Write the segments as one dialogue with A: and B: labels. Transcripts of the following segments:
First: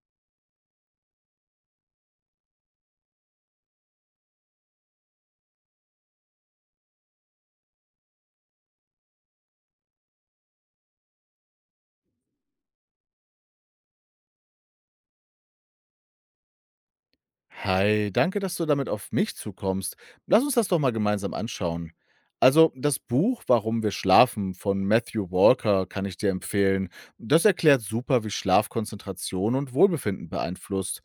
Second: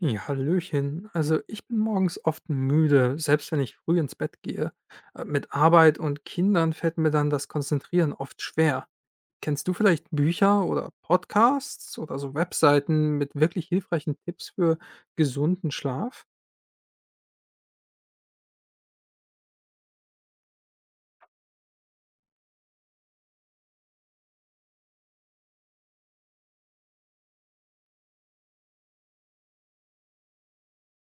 A: Ja, hallöchen. Also ich bin morgens oft müde, selbst wenn ich früh ins Bett gehe. Mit Arbeit und Kindern fällt mir dann das Konzentrieren oft schwer. Kennst du vielleicht Bücher oder Podcasts oder so Webseiten mit wirklich hilfreichen Tipps für gesunden Schlaf?
B: Hi, danke, dass du damit auf mich zukommst. Lass uns das doch mal gemeinsam anschauen. Also, das Buch Warum wir schlafen von Matthew Walker kann ich dir empfehlen. Das erklärt super, wie Schlaf Konzentration und Wohlbefinden beeinflusst.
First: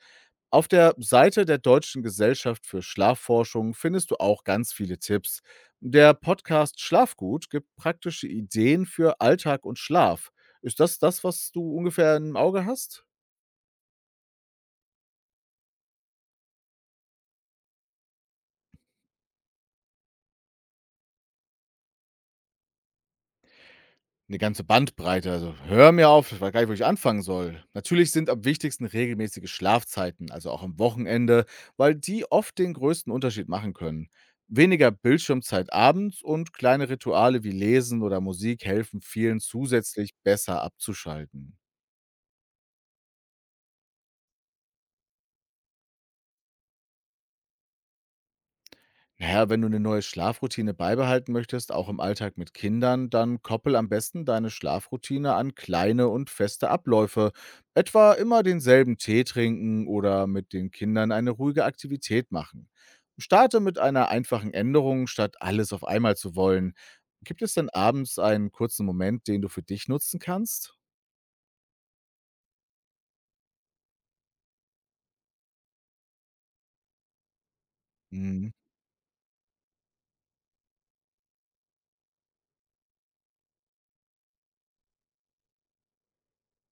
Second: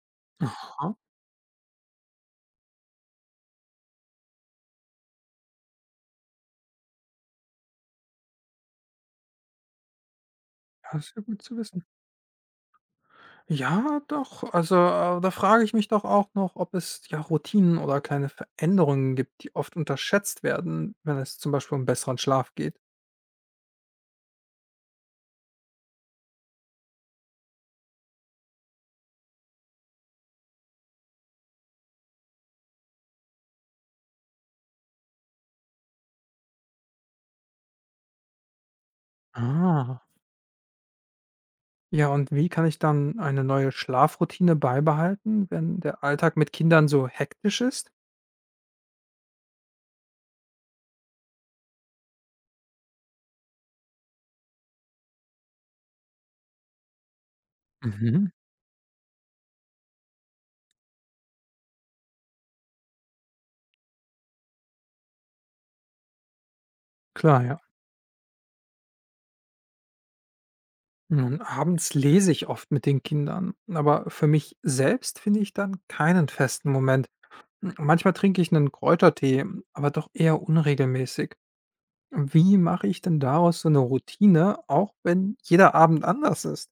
B: Auf
A: Aha,
B: der Seite der Deutschen Gesellschaft für Schlafforschung findest du auch ganz viele Tipps. Der Podcast Schlafgut gibt praktische Ideen für Alltag und Schlaf. Ist das
A: das ist ja
B: das,
A: gut
B: was
A: zu
B: du
A: wissen.
B: ungefähr im Auge hast?
A: Ja, doch. Also da frage ich mich doch auch noch, ob es ja Routinen oder kleine Veränderungen gibt, die oft unterschätzt werden, wenn es zum Beispiel um besseren Schlaf geht.
B: Eine ganze Bandbreite, also hör mir auf, ich weiß gar nicht, wo ich anfangen soll. Natürlich sind am wichtigsten regelmäßige Schlafzeiten, also auch am Wochenende, weil die oft den größten Unterschied machen können. Weniger Bildschirmzeit abends und kleine Rituale wie Lesen oder Musik helfen vielen
A: Ah,
B: zusätzlich besser abzuschalten.
A: ja, und wie kann ich dann eine neue Schlafroutine beibehalten, wenn der Alltag mit Kindern so hektisch ist?
B: Naja, wenn du eine neue Schlafroutine beibehalten möchtest, auch im Alltag mit Kindern, dann koppel am besten deine Schlafroutine an kleine und feste Abläufe. Etwa
A: Mhm.
B: immer denselben Tee trinken oder mit den Kindern eine ruhige Aktivität machen. Starte mit einer einfachen Änderung, statt alles auf einmal zu wollen. Gibt
A: Klar,
B: es
A: ja.
B: denn abends einen kurzen Moment, den du für dich nutzen kannst?
A: Nun, abends lese ich oft mit den Kindern, aber für mich selbst finde ich dann keinen festen Moment. Manchmal trinke
B: Mhm.
A: ich einen Kräutertee, aber doch eher unregelmäßig. Wie mache ich denn daraus so eine Routine, auch wenn jeder Abend anders ist?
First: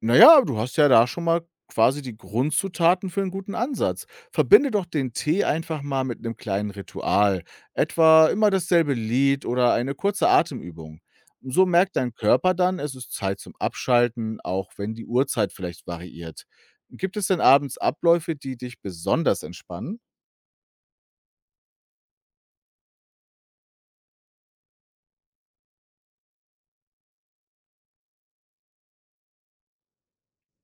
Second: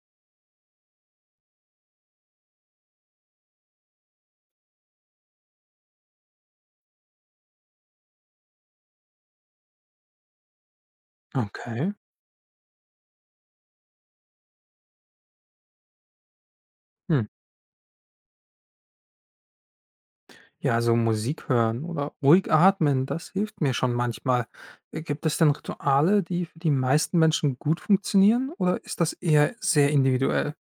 B: Na ja, du hast ja da schon mal quasi die Grundzutaten für einen guten Ansatz. Verbinde doch den Tee einfach mal mit einem kleinen Ritual, etwa immer dasselbe Lied oder eine kurze Atemübung. So
A: Okay.
B: merkt dein Körper dann, es ist Zeit zum Abschalten, auch wenn die Uhrzeit vielleicht variiert. Gibt
A: Hm.
B: es denn abends Abläufe, die dich besonders entspannen?
A: Ja, so Musik hören oder ruhig atmen, das hilft mir schon manchmal. Gibt es denn Rituale, die für die meisten Menschen gut funktionieren oder ist das eher sehr individuell?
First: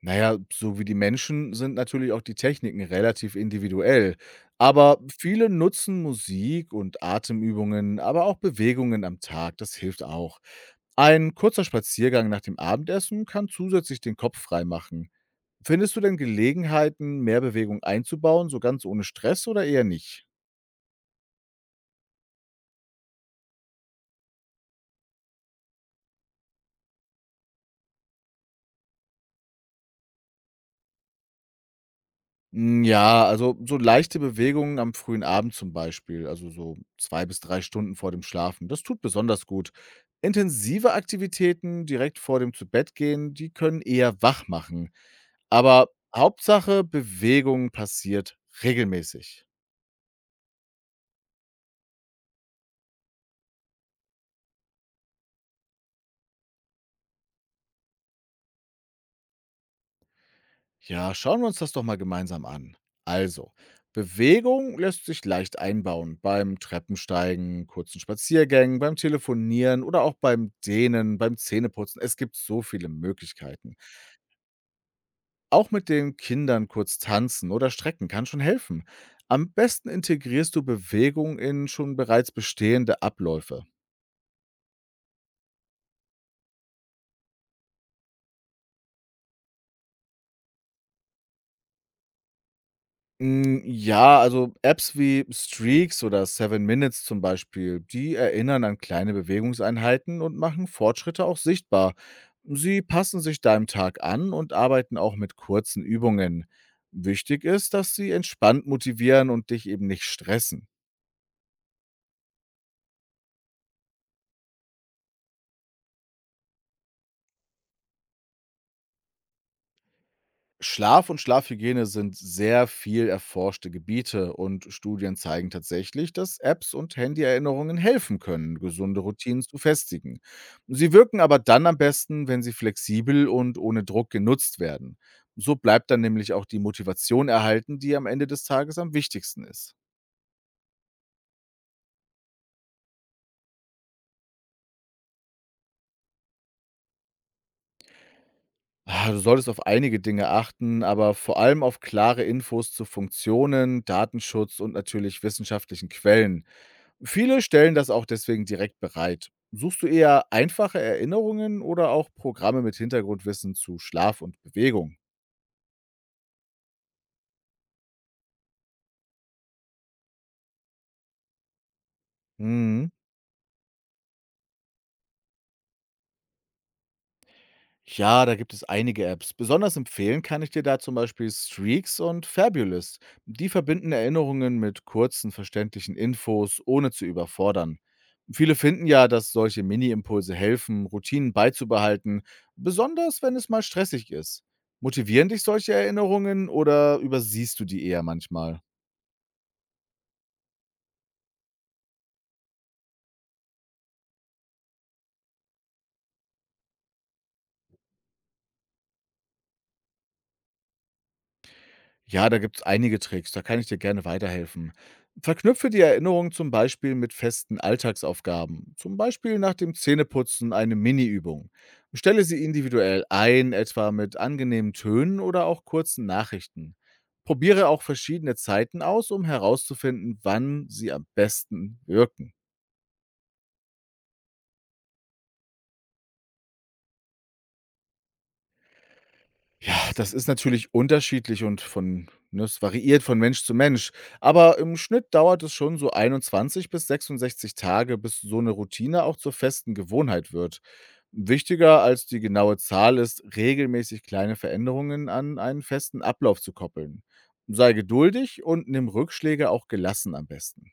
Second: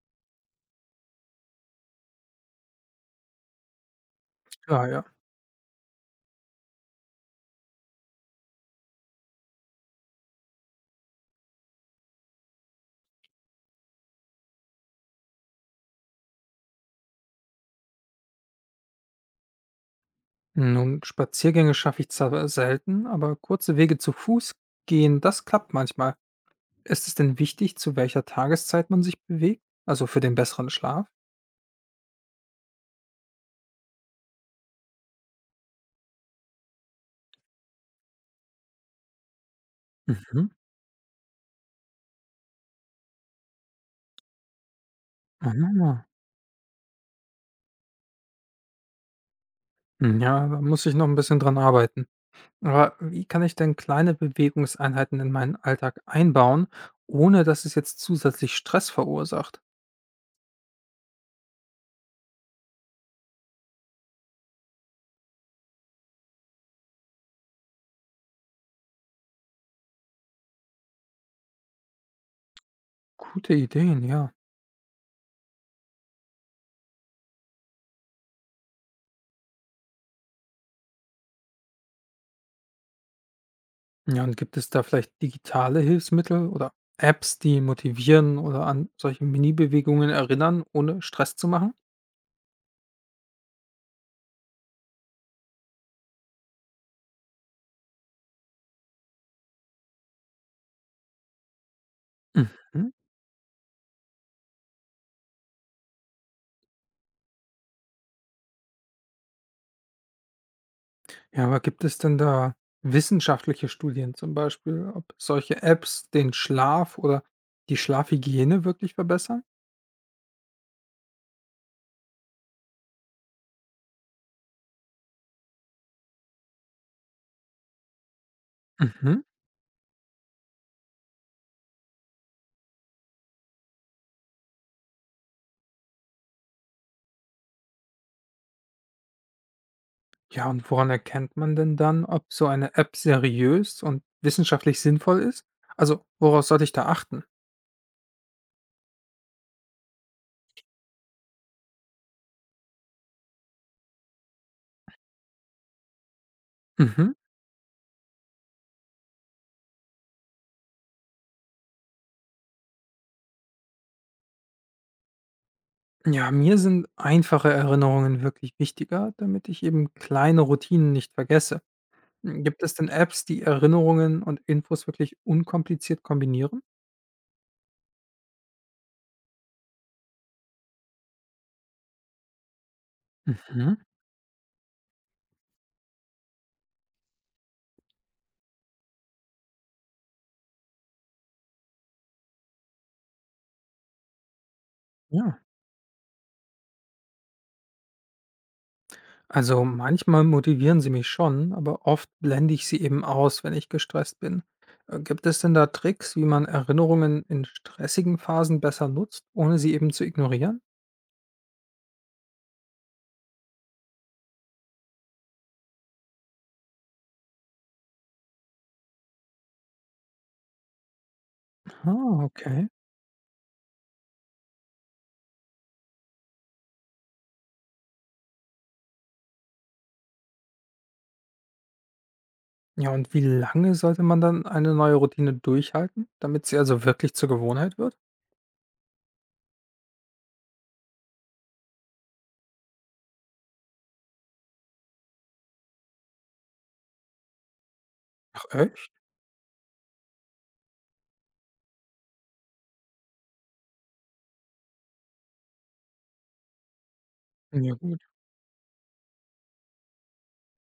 B: Na ja, so wie die Menschen sind natürlich auch die Techniken relativ individuell.
A: Ja,
B: Aber
A: ja.
B: viele nutzen Musik und Atemübungen, aber auch Bewegungen am Tag. Das hilft auch. Ein kurzer Spaziergang nach dem Abendessen kann zusätzlich den Kopf frei machen. Findest du denn Gelegenheiten, mehr Bewegung einzubauen, so ganz ohne Stress oder eher nicht?
A: Nun, Spaziergänge schaffe ich zwar selten, aber kurze Wege zu Fuß gehen, das klappt manchmal. Ist es denn wichtig, zu welcher Tageszeit man sich bewegt? Also für den besseren Schlaf?
B: Hm, ja, also so leichte Bewegungen am frühen Abend zum Beispiel, also so 2 bis 3 Stunden vor dem Schlafen, das tut besonders gut.
A: Mhm.
B: Intensive Aktivitäten direkt vor dem Zubettgehen, die können eher wach machen. Aber
A: Ah,
B: Hauptsache, Bewegung passiert regelmäßig.
A: ja, da muss ich noch ein bisschen dran arbeiten. Aber wie kann ich denn kleine Bewegungseinheiten in meinen Alltag einbauen, ohne dass es jetzt zusätzlich Stress verursacht?
B: Ja, schauen wir uns das doch mal gemeinsam an. Also, Bewegung lässt sich leicht einbauen beim Treppensteigen, kurzen Spaziergängen, beim Telefonieren oder auch beim Dehnen, beim Zähneputzen. Es gibt so viele
A: Gute
B: Möglichkeiten.
A: Ideen, ja.
B: Auch mit den Kindern kurz tanzen oder strecken kann schon helfen. Am besten integrierst du Bewegung in schon bereits bestehende Abläufe.
A: Ja, und gibt es da vielleicht digitale Hilfsmittel oder Apps, die motivieren oder an solche Mini-Bewegungen erinnern, ohne Stress zu machen?
B: Hm, ja, also Apps wie Streaks oder Seven Minutes zum Beispiel, die erinnern an kleine Bewegungseinheiten und machen Fortschritte auch sichtbar. Sie
A: Mhm.
B: passen sich deinem Tag an und arbeiten auch mit kurzen Übungen. Wichtig ist, dass sie entspannt motivieren und dich eben nicht stressen.
A: Ja, aber gibt es denn da wissenschaftliche Studien zum Beispiel, ob solche Apps den Schlaf oder die Schlafhygiene wirklich verbessern?
B: Schlaf und Schlafhygiene sind sehr viel erforschte Gebiete und Studien zeigen tatsächlich, dass Apps und Handyerinnerungen helfen können, gesunde
A: Mhm.
B: Routinen zu festigen. Sie wirken aber dann am besten, wenn sie flexibel und ohne Druck genutzt werden. So bleibt dann nämlich auch die Motivation erhalten, die am Ende des Tages am wichtigsten ist.
A: Ja, und woran erkennt man denn dann, ob so eine App seriös und wissenschaftlich sinnvoll ist? Also, woraus sollte ich da achten?
B: Du solltest auf einige Dinge achten, aber vor allem auf klare Infos zu Funktionen, Datenschutz und natürlich wissenschaftlichen Quellen.
A: Mhm.
B: Viele stellen das auch deswegen direkt bereit. Suchst du eher einfache Erinnerungen oder auch Programme mit Hintergrundwissen zu Schlaf und Bewegung?
A: Ja, mir sind einfache Erinnerungen wirklich wichtiger, damit ich eben kleine Routinen nicht vergesse. Gibt es denn
B: Mhm.
A: Apps, die Erinnerungen und Infos wirklich unkompliziert kombinieren?
B: Ja, da gibt es einige Apps. Besonders empfehlen kann ich dir da zum Beispiel Streaks und Fabulous. Die
A: Mhm.
B: verbinden Erinnerungen mit kurzen, verständlichen Infos, ohne zu überfordern. Viele finden ja, dass solche Mini-Impulse helfen, Routinen beizubehalten, besonders wenn es mal stressig ist. Motivieren
A: Ja.
B: dich solche Erinnerungen oder übersiehst du die eher manchmal?
A: Also manchmal motivieren sie mich schon, aber oft blende ich sie eben aus, wenn ich gestresst bin. Gibt es denn da Tricks, wie man Erinnerungen in stressigen Phasen besser nutzt, ohne sie eben zu ignorieren?
B: Ja, da gibt es einige Tricks, da kann ich dir gerne weiterhelfen. Verknüpfe die Erinnerung zum Beispiel mit festen Alltagsaufgaben, zum Beispiel nach dem Zähneputzen eine Mini-Übung.
A: Ah,
B: Stelle sie
A: okay.
B: individuell ein, etwa mit angenehmen Tönen oder auch kurzen Nachrichten. Probiere auch verschiedene Zeiten aus, um herauszufinden, wann sie am besten wirken.
A: Ja, und wie lange sollte man dann eine neue Routine durchhalten, damit sie also wirklich zur Gewohnheit wird?
B: Ja, das ist natürlich unterschiedlich und es variiert von Mensch zu Mensch. Aber im Schnitt dauert es schon so 21 bis 66 Tage, bis so
A: Ach,
B: eine
A: echt?
B: Routine auch zur festen Gewohnheit wird. Wichtiger als die genaue Zahl ist, regelmäßig kleine Veränderungen an einen festen Ablauf zu koppeln. Sei
A: Ja, gut.
B: geduldig und nimm Rückschläge auch gelassen am besten.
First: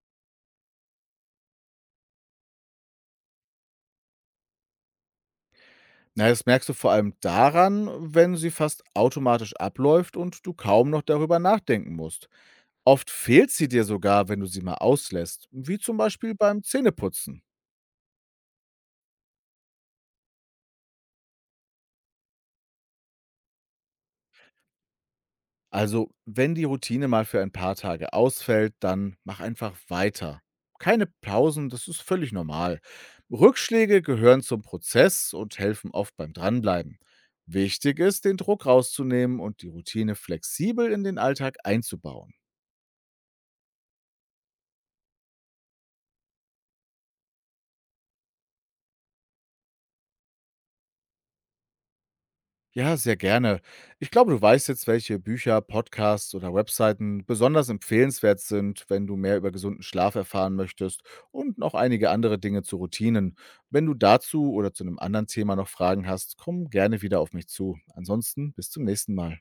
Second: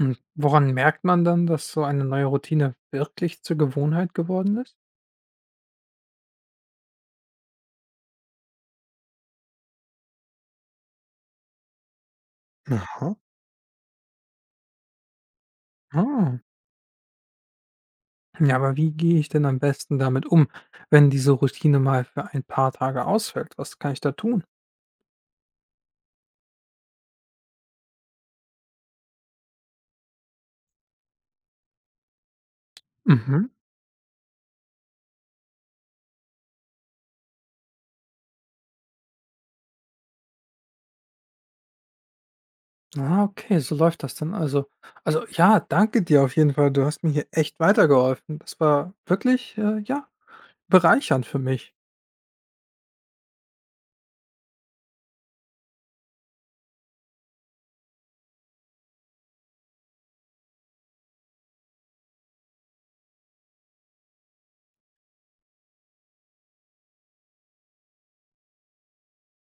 A: Und woran merkt man dann, dass so eine neue Routine wirklich zur Gewohnheit geworden ist?
B: Na ja, das merkst du vor allem daran, wenn sie fast automatisch abläuft und du kaum noch darüber nachdenken musst. Oft
A: Aha.
B: fehlt sie dir sogar, wenn du sie mal auslässt, wie zum Beispiel
A: Ah,
B: beim Zähneputzen.
A: ja, aber wie gehe ich denn am besten damit um, wenn diese Routine mal für ein paar Tage ausfällt? Was kann ich da tun?
B: Also, wenn die Routine mal für ein paar Tage ausfällt, dann mach einfach weiter. Keine Pausen, das ist völlig normal.
A: Mhm.
B: Rückschläge gehören zum Prozess und helfen oft beim Dranbleiben. Wichtig ist, den Druck rauszunehmen und die Routine flexibel in den Alltag einzubauen.
A: Ah, okay, so läuft das dann also. Also ja, danke dir auf jeden Fall. Du hast mir hier echt weitergeholfen. Das war wirklich, ja, bereichernd für mich.
B: Ja, sehr gerne. Ich glaube, du weißt jetzt, welche Bücher, Podcasts oder Webseiten besonders empfehlenswert sind, wenn du mehr über gesunden Schlaf erfahren möchtest und noch einige andere Dinge zu Routinen. Wenn du dazu oder zu einem anderen Thema noch Fragen hast, komm gerne wieder auf mich zu. Ansonsten bis zum nächsten Mal.